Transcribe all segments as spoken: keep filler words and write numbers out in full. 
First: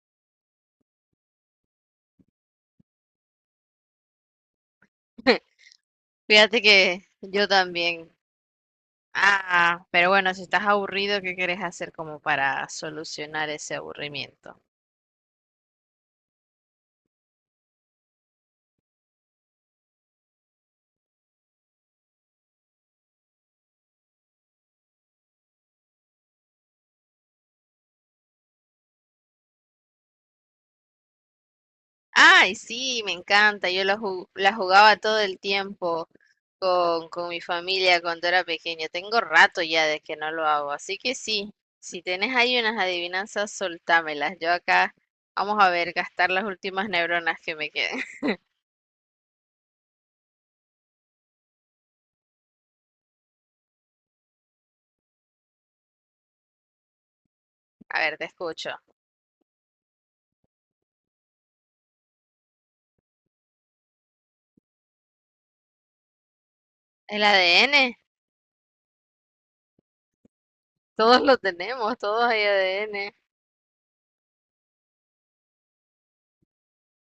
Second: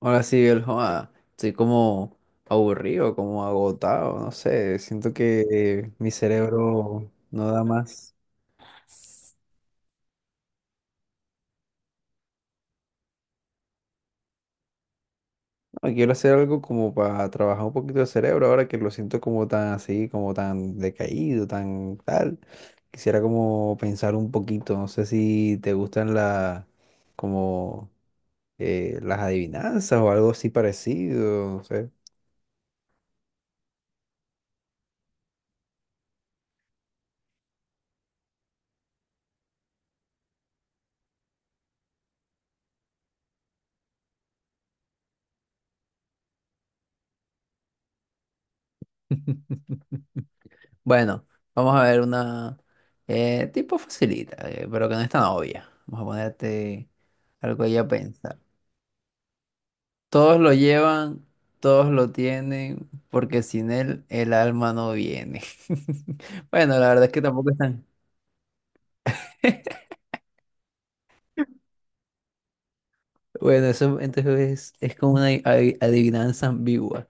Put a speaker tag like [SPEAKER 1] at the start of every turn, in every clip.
[SPEAKER 1] Ahora sí, el joda, estoy como aburrido, como agotado, no sé, siento que eh, mi
[SPEAKER 2] Fíjate que
[SPEAKER 1] cerebro no
[SPEAKER 2] yo
[SPEAKER 1] da
[SPEAKER 2] también.
[SPEAKER 1] más.
[SPEAKER 2] Ah, pero bueno, si estás aburrido, ¿qué quieres hacer como para solucionar ese aburrimiento?
[SPEAKER 1] No, quiero hacer algo como para trabajar un poquito el cerebro ahora que lo siento como tan así, como tan decaído, tan tal. Quisiera como pensar un poquito, no sé si te gustan la como eh, las adivinanzas o algo así parecido, no sé.
[SPEAKER 2] Ay, sí, me encanta. Yo la, ju- la jugaba todo el tiempo con, con mi familia cuando era pequeña. Tengo rato ya de que no lo hago. Así que sí, si tenés ahí unas adivinanzas, soltámelas. Yo acá vamos a ver, gastar las últimas neuronas que me queden.
[SPEAKER 1] Bueno, vamos a ver una eh, tipo facilita, eh, pero que no es tan obvia. Vamos a ponerte algo ahí a
[SPEAKER 2] A ver, te
[SPEAKER 1] pensar.
[SPEAKER 2] escucho.
[SPEAKER 1] Todos lo llevan, todos lo tienen, porque sin él el alma no viene. Bueno, la verdad es que
[SPEAKER 2] ¿El
[SPEAKER 1] tampoco están.
[SPEAKER 2] A D N? Todos lo tenemos, todos hay A D N.
[SPEAKER 1] Bueno, eso entonces es, es como una adi- adivinanza ambigua,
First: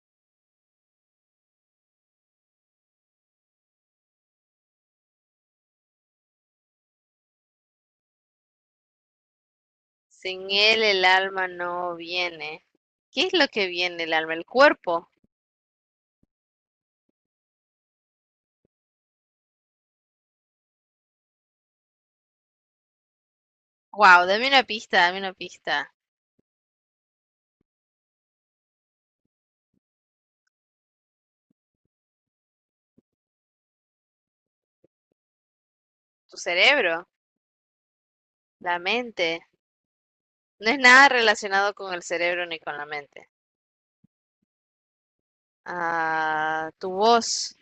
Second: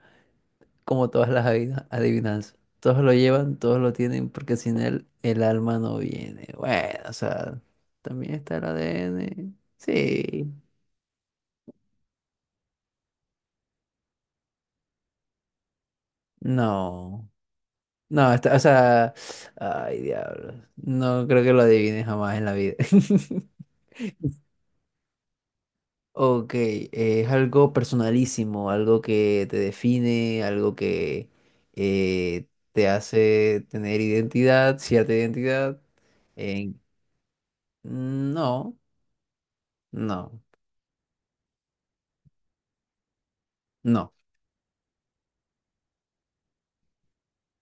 [SPEAKER 1] como todas las adivina- adivinanzas. Todos lo llevan, todos lo tienen, porque sin él el alma no viene. Bueno, o sea, también está el A D N.
[SPEAKER 2] Sin
[SPEAKER 1] Sí.
[SPEAKER 2] él el alma no viene. ¿Qué es lo que viene el alma? El cuerpo.
[SPEAKER 1] No, no, está- o sea, ay, diablo. No creo que lo adivine jamás en la vida.
[SPEAKER 2] Wow, dame una pista, dame una pista.
[SPEAKER 1] Ok, eh, es algo personalísimo, algo que te define, algo que eh, te hace tener identidad, cierta identidad.
[SPEAKER 2] Tu
[SPEAKER 1] en-
[SPEAKER 2] cerebro,
[SPEAKER 1] no,
[SPEAKER 2] la mente.
[SPEAKER 1] no,
[SPEAKER 2] No es nada relacionado con el cerebro ni con la mente.
[SPEAKER 1] no,
[SPEAKER 2] Ah, tu voz,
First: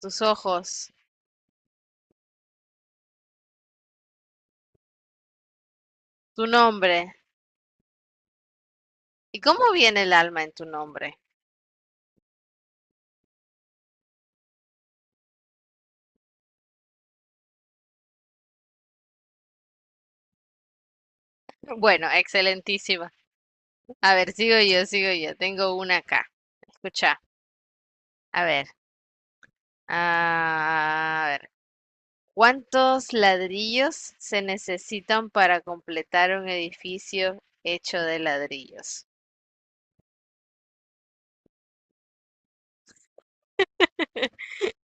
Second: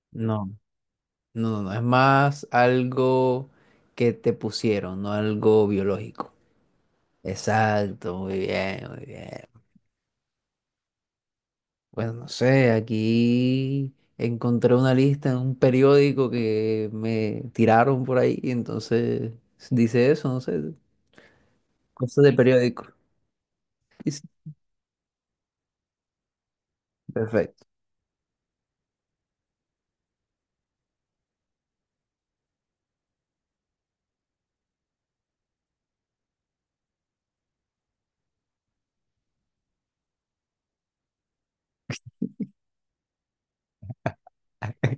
[SPEAKER 2] tus
[SPEAKER 1] no,
[SPEAKER 2] ojos,
[SPEAKER 1] no, no, no. Es más algo que te pusieron, no algo biológico.
[SPEAKER 2] tu nombre.
[SPEAKER 1] Exacto, muy bien, muy
[SPEAKER 2] ¿Y
[SPEAKER 1] bien.
[SPEAKER 2] cómo viene el alma en tu nombre?
[SPEAKER 1] Bueno, no sé, aquí encontré una lista en un periódico que me tiraron por ahí, y entonces dice eso, no sé,
[SPEAKER 2] Bueno,
[SPEAKER 1] cosas de periódico.
[SPEAKER 2] excelentísima. A
[SPEAKER 1] Dice,
[SPEAKER 2] ver, sigo yo, sigo yo. Tengo una acá. Escucha.
[SPEAKER 1] perfecto.
[SPEAKER 2] A ver. Ah, a ver. ¿Cuántos ladrillos se necesitan para completar un edificio hecho de ladrillos?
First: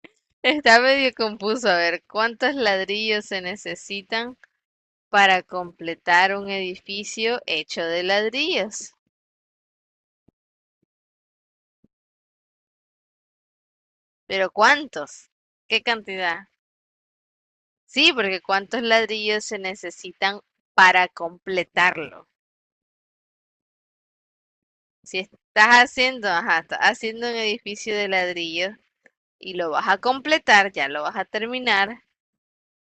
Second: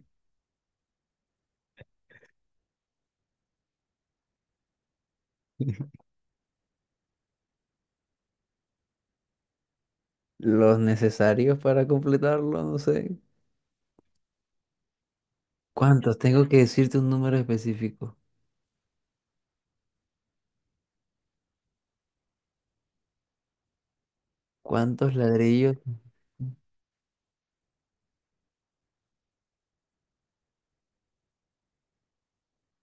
[SPEAKER 2] Está medio confuso. A ver, ¿cuántos ladrillos se necesitan para completar un edificio hecho de ladrillos?
[SPEAKER 1] Los necesarios para completarlo, no sé.
[SPEAKER 2] Pero ¿cuántos? ¿Qué
[SPEAKER 1] ¿Cuántos?
[SPEAKER 2] cantidad?
[SPEAKER 1] Tengo que decirte un número
[SPEAKER 2] Sí,
[SPEAKER 1] específico.
[SPEAKER 2] porque ¿cuántos ladrillos se necesitan para completarlo?
[SPEAKER 1] ¿Cuántos
[SPEAKER 2] Si estás
[SPEAKER 1] ladrillos?
[SPEAKER 2] haciendo, ajá, estás haciendo un edificio de ladrillos y lo vas a completar, ya lo vas a terminar,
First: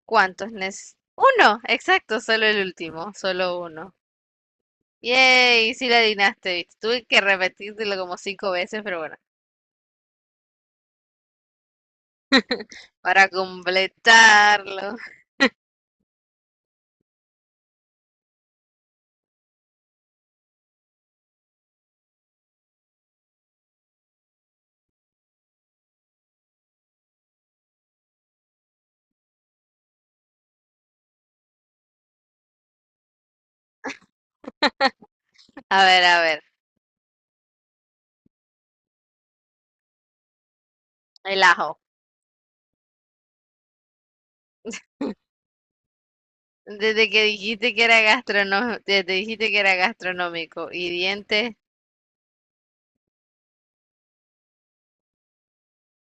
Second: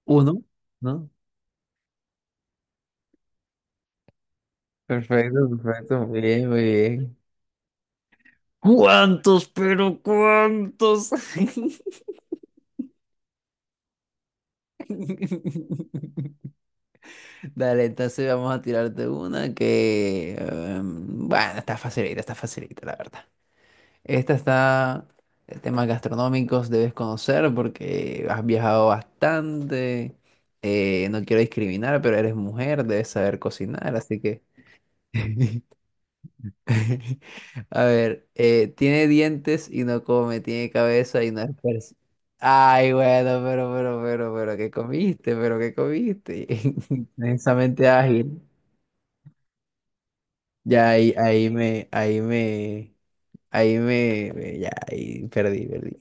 [SPEAKER 1] Uno,
[SPEAKER 2] ¿cuántos nes?
[SPEAKER 1] ¿no?
[SPEAKER 2] Uno, exacto, solo el último, solo uno.
[SPEAKER 1] Perfecto,
[SPEAKER 2] Yay, sí la
[SPEAKER 1] perfecto, muy bien,
[SPEAKER 2] adivinaste,
[SPEAKER 1] muy
[SPEAKER 2] ¿viste? Tuve
[SPEAKER 1] bien.
[SPEAKER 2] que repetírtelo como cinco veces, pero bueno,
[SPEAKER 1] ¿Cuántos, pero cuántos?
[SPEAKER 2] para completarlo.
[SPEAKER 1] Dale, entonces vamos a tirarte una que, em, bueno, está facilita, está facilita, la verdad. Esta está, eh, temas gastronómicos debes conocer porque has viajado bastante. Eh, no quiero discriminar, pero eres mujer, debes saber cocinar, así que.
[SPEAKER 2] A ver, a ver,
[SPEAKER 1] A ver, eh, tiene dientes y no come, tiene cabeza y no
[SPEAKER 2] el
[SPEAKER 1] es
[SPEAKER 2] ajo.
[SPEAKER 1] pers- Ay, bueno, pero, pero, pero, pero, ¿qué comiste? ¿Pero qué comiste?
[SPEAKER 2] Desde que dijiste que
[SPEAKER 1] Inmensamente
[SPEAKER 2] era
[SPEAKER 1] ágil.
[SPEAKER 2] gastronómico, desde dijiste que era gastronómico
[SPEAKER 1] Ya
[SPEAKER 2] y
[SPEAKER 1] ahí, ahí
[SPEAKER 2] dientes,
[SPEAKER 1] me, ahí me, ahí me, me- ya ahí perdí, perdí.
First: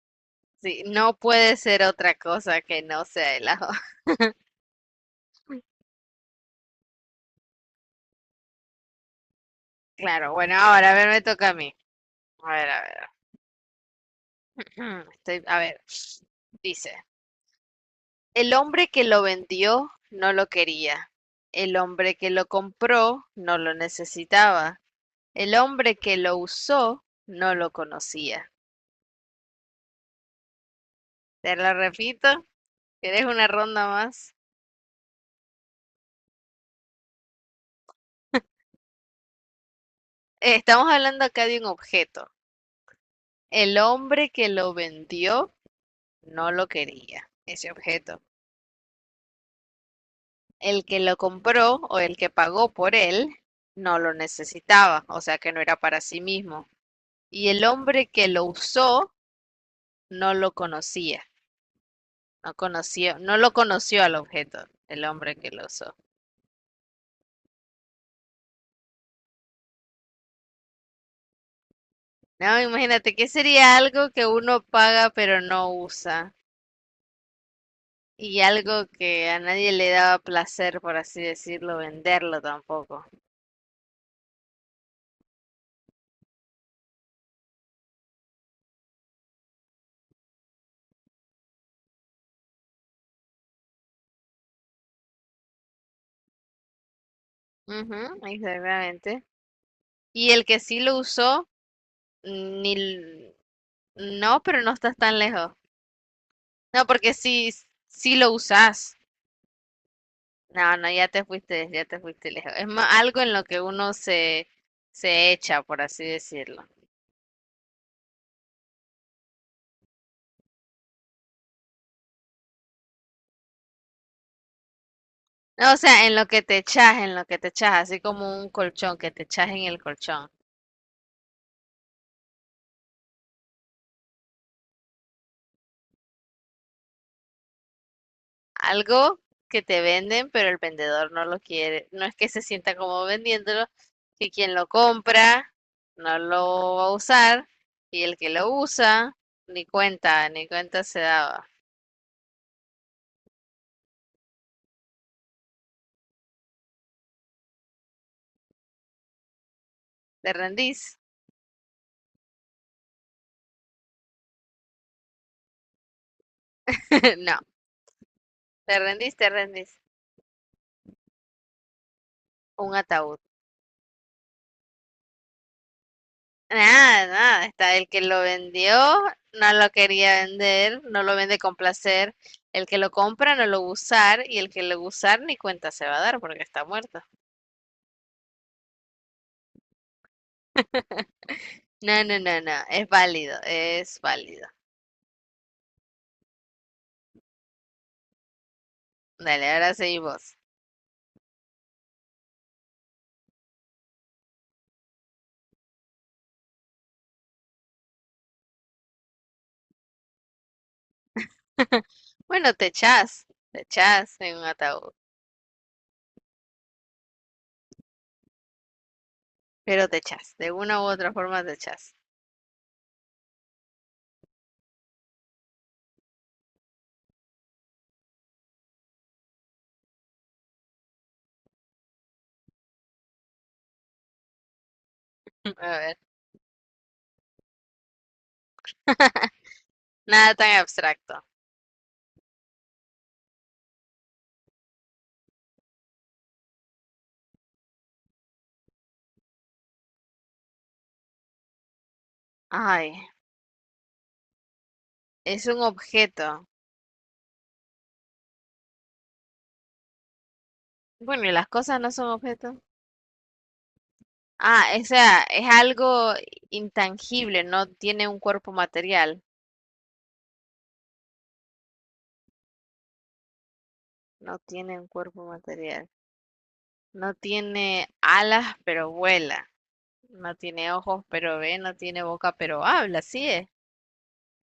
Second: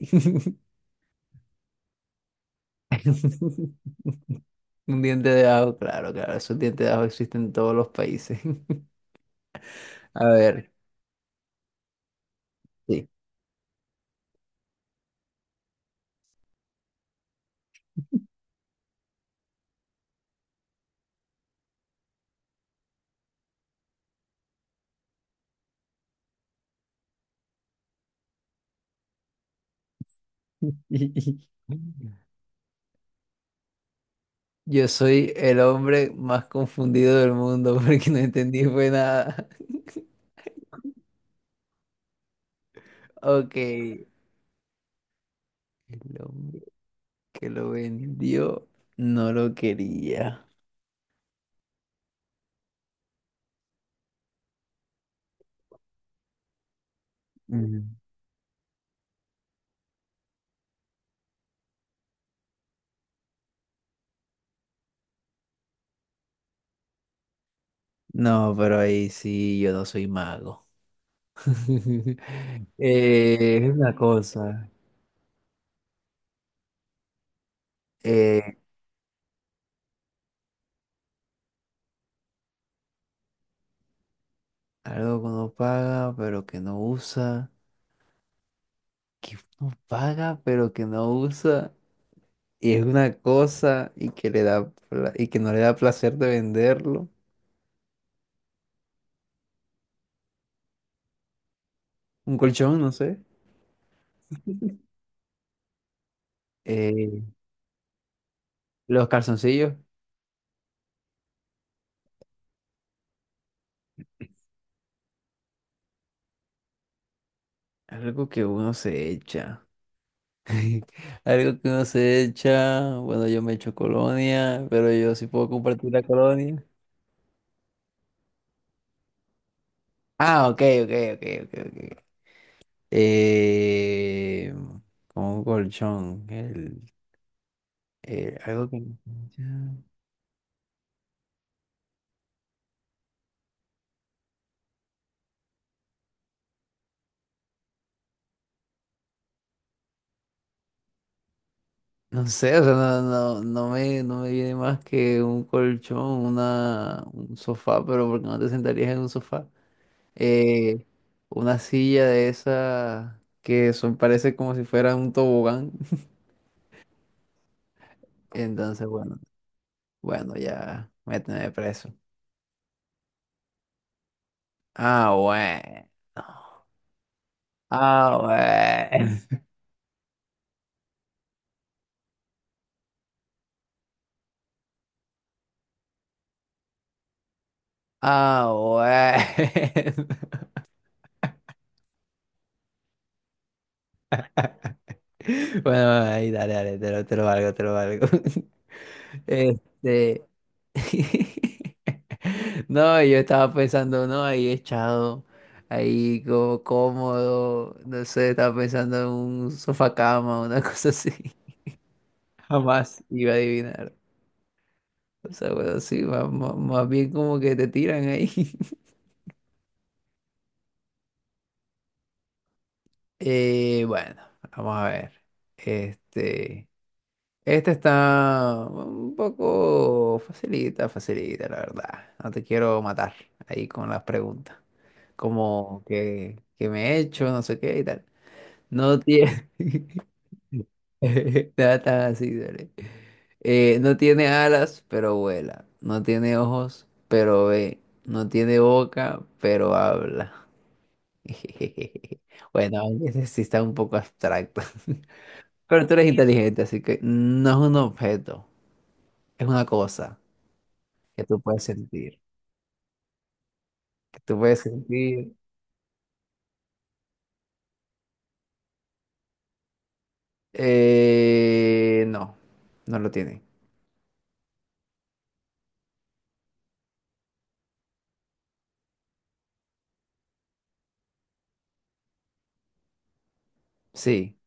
[SPEAKER 2] sí, no puede ser otra cosa que no sea el ajo.
[SPEAKER 1] Un diente de ajo, claro, claro, esos dientes de ajo existen en todos los países. A
[SPEAKER 2] Claro, bueno,
[SPEAKER 1] ver,
[SPEAKER 2] ahora a ver, me toca a mí. A ver, a ver.
[SPEAKER 1] sí.
[SPEAKER 2] Estoy, a ver. Dice, el hombre que lo vendió no lo quería; el hombre que lo compró no lo necesitaba; el hombre que lo usó no lo conocía. Te lo repito, ¿quieres una ronda más?
[SPEAKER 1] Yo soy el hombre más confundido del mundo porque no entendí fue nada.
[SPEAKER 2] Eh, Estamos hablando acá de un objeto.
[SPEAKER 1] Ok,
[SPEAKER 2] El
[SPEAKER 1] el
[SPEAKER 2] hombre que lo vendió no
[SPEAKER 1] hombre
[SPEAKER 2] lo quería,
[SPEAKER 1] que lo
[SPEAKER 2] ese objeto.
[SPEAKER 1] vendió no lo quería.
[SPEAKER 2] El que lo compró o el que pagó por él no lo necesitaba, o sea que no era para sí mismo. Y el
[SPEAKER 1] Mm.
[SPEAKER 2] hombre que lo usó no lo conocía. No conoció, no lo conoció al objeto, el hombre que lo usó.
[SPEAKER 1] No, pero ahí sí, yo no soy mago.
[SPEAKER 2] No, imagínate, ¿qué
[SPEAKER 1] Eh, es
[SPEAKER 2] sería
[SPEAKER 1] una
[SPEAKER 2] algo que uno
[SPEAKER 1] cosa.
[SPEAKER 2] paga pero no usa? Y
[SPEAKER 1] eh,
[SPEAKER 2] algo que a nadie le daba placer, por así decirlo, venderlo tampoco.
[SPEAKER 1] Algo que uno paga, pero que no usa. Que uno paga, pero que no usa. Y es una cosa y que le da pla- y que no le da placer de venderlo.
[SPEAKER 2] Ujú, exactamente. Y el que sí lo usó,
[SPEAKER 1] Un
[SPEAKER 2] ni...
[SPEAKER 1] colchón, no sé.
[SPEAKER 2] l- no, pero no estás tan lejos. No, porque
[SPEAKER 1] eh,
[SPEAKER 2] si, si lo usas.
[SPEAKER 1] los calzoncillos.
[SPEAKER 2] No, no, ya te fuiste, ya te fuiste lejos. Es más, algo en lo que uno se, se echa, por así decirlo.
[SPEAKER 1] Algo que uno se echa. Algo que uno se echa. Bueno, yo me echo colonia, pero yo sí puedo
[SPEAKER 2] O
[SPEAKER 1] compartir la
[SPEAKER 2] sea, en lo que te
[SPEAKER 1] colonia.
[SPEAKER 2] echas, en lo que te echas, así como un colchón, que te echas en el colchón.
[SPEAKER 1] Ah, ok, ok, ok, ok, ok. Eh, Como un colchón. El, eh, algo que.
[SPEAKER 2] Algo que te venden, pero el vendedor no lo quiere. No es que se sienta como vendiéndolo, que quien lo compra no lo va a usar y el que lo usa ni cuenta, ni cuenta se daba.
[SPEAKER 1] No sé, o sea, no, no, no me, no me viene más que un colchón, una, un sofá, pero porque no te sentarías en un sofá.
[SPEAKER 2] ¿Te
[SPEAKER 1] Eh,
[SPEAKER 2] rendís?
[SPEAKER 1] una silla de esas que son, parece como si fuera un tobogán.
[SPEAKER 2] No, te
[SPEAKER 1] Entonces,
[SPEAKER 2] rendís,
[SPEAKER 1] bueno,
[SPEAKER 2] te rendís.
[SPEAKER 1] bueno, ya, méteme preso.
[SPEAKER 2] Un ataúd.
[SPEAKER 1] Ah, bueno.
[SPEAKER 2] Nada, nada, está el que
[SPEAKER 1] Ah,
[SPEAKER 2] lo vendió,
[SPEAKER 1] bueno.
[SPEAKER 2] no lo quería vender, no lo vende con placer, el que lo compra no lo va a usar y el que lo va a usar ni cuenta se va a dar porque está muerto.
[SPEAKER 1] Ah, bueno.
[SPEAKER 2] No, no, no, no, es válido, es válido.
[SPEAKER 1] Bueno, ahí, dale, dale, te lo, te lo valgo, te lo valgo.
[SPEAKER 2] Dale, ahora
[SPEAKER 1] Este.
[SPEAKER 2] seguimos.
[SPEAKER 1] No, yo estaba pensando, no, ahí echado, ahí como cómodo, no sé, estaba pensando en un sofá cama, una cosa así.
[SPEAKER 2] Bueno, te
[SPEAKER 1] Jamás
[SPEAKER 2] echas,
[SPEAKER 1] iba a
[SPEAKER 2] te
[SPEAKER 1] adivinar.
[SPEAKER 2] echas en un ataúd,
[SPEAKER 1] O sea, bueno, sí, ma- ma- más, bien como que te tiran ahí.
[SPEAKER 2] pero te echas, de una u otra forma te echas.
[SPEAKER 1] Eh, bueno, vamos a ver. Este. Este está un poco facilita, facilita, la verdad. No te quiero matar ahí con las preguntas.
[SPEAKER 2] A
[SPEAKER 1] Como
[SPEAKER 2] ver,
[SPEAKER 1] que, que me he hecho, no sé qué y tal. No tiene
[SPEAKER 2] nada tan abstracto.
[SPEAKER 1] nada tan así, dale. Eh, no tiene alas, pero vuela. No tiene ojos, pero ve. No tiene boca, pero habla. Bueno,
[SPEAKER 2] Ay,
[SPEAKER 1] ese sí está un poco abstracto.
[SPEAKER 2] es un
[SPEAKER 1] Pero tú eres
[SPEAKER 2] objeto.
[SPEAKER 1] inteligente, así que no es un objeto, es una cosa. Que
[SPEAKER 2] Bueno, ¿y
[SPEAKER 1] tú
[SPEAKER 2] las
[SPEAKER 1] puedes
[SPEAKER 2] cosas no son
[SPEAKER 1] sentir,
[SPEAKER 2] objetos?
[SPEAKER 1] que tú puedes
[SPEAKER 2] Ah, o sea,
[SPEAKER 1] sentir.
[SPEAKER 2] es algo intangible, no tiene un cuerpo material,
[SPEAKER 1] Eh, no, no lo tiene.
[SPEAKER 2] no tiene un cuerpo material, no tiene alas pero vuela, no tiene ojos pero ve, no tiene boca pero habla, así es,
[SPEAKER 1] Sí,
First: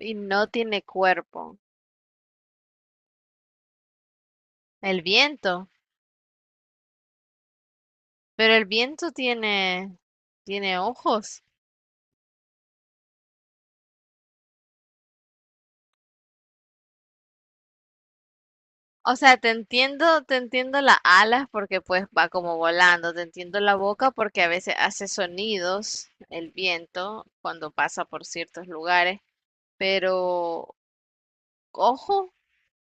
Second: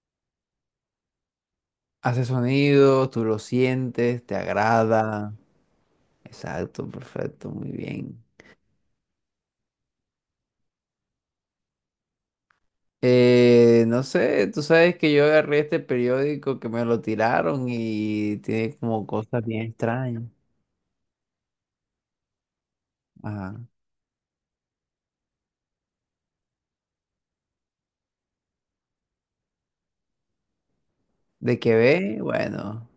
[SPEAKER 2] y no tiene cuerpo.
[SPEAKER 1] hace sonido, tú lo sientes, te
[SPEAKER 2] El
[SPEAKER 1] agrada.
[SPEAKER 2] viento,
[SPEAKER 1] Exacto, perfecto, muy bien.
[SPEAKER 2] pero el viento tiene, tiene ojos.
[SPEAKER 1] Eh, no sé, tú sabes que yo agarré este periódico que me lo tiraron y tiene como
[SPEAKER 2] O sea,
[SPEAKER 1] cosas
[SPEAKER 2] te
[SPEAKER 1] bien
[SPEAKER 2] entiendo,
[SPEAKER 1] extrañas.
[SPEAKER 2] te entiendo las alas porque pues va como volando, te entiendo
[SPEAKER 1] Ajá.
[SPEAKER 2] la boca porque a veces hace sonidos el viento cuando pasa por ciertos lugares. Pero
[SPEAKER 1] De que ve,
[SPEAKER 2] ojo,
[SPEAKER 1] bueno,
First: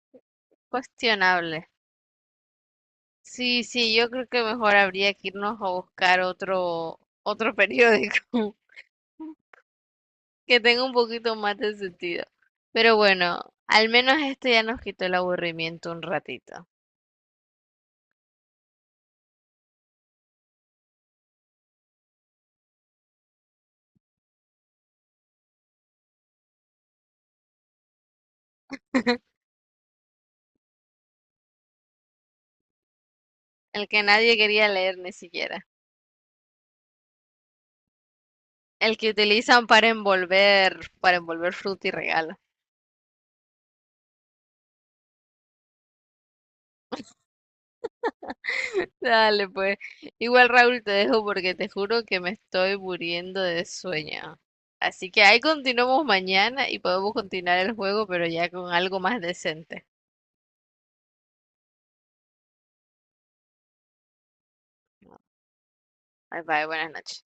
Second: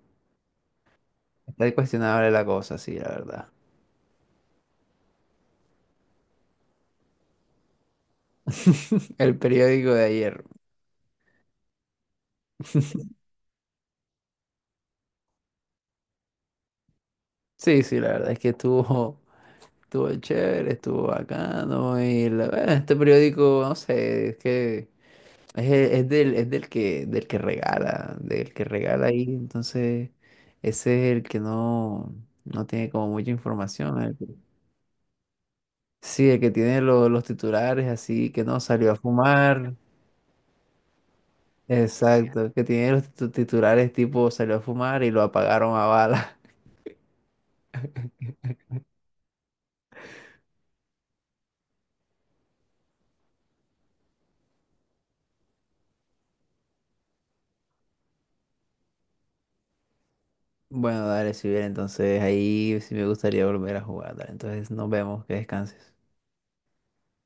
[SPEAKER 2] cuestionable.
[SPEAKER 1] está cuestionable la cosa, sí, la verdad.
[SPEAKER 2] Sí, sí, yo creo que mejor habría que irnos a buscar otro, otro periódico
[SPEAKER 1] El periódico de ayer.
[SPEAKER 2] que tenga un poquito más de sentido. Pero bueno, al menos este ya nos quitó el aburrimiento un ratito.
[SPEAKER 1] Sí, sí, la verdad es que estuvo. Estuvo chévere, estuvo bacano. Y la, bueno, este periódico, no sé, es que es, es del, es del que, del que regala, del que regala ahí. Entonces, ese es el que no, no tiene como mucha
[SPEAKER 2] El
[SPEAKER 1] información.
[SPEAKER 2] que
[SPEAKER 1] El que-
[SPEAKER 2] nadie quería leer ni siquiera.
[SPEAKER 1] sí, el que tiene lo- los titulares así, que no salió a
[SPEAKER 2] El que utilizan
[SPEAKER 1] fumar.
[SPEAKER 2] para envolver, para envolver fruta y regalo.
[SPEAKER 1] Exacto, que tiene los titu- titulares tipo salió a fumar y lo apagaron a bala.
[SPEAKER 2] Dale, pues. Igual, Raúl, te dejo porque te juro que me estoy muriendo de sueño. Así que ahí continuamos mañana y podemos continuar el juego, pero ya con algo más decente.
[SPEAKER 1] Bueno, dale, si bien, entonces ahí sí me gustaría volver a jugar. Dale, entonces nos vemos, que descanses.
[SPEAKER 2] Bye bye, buenas noches.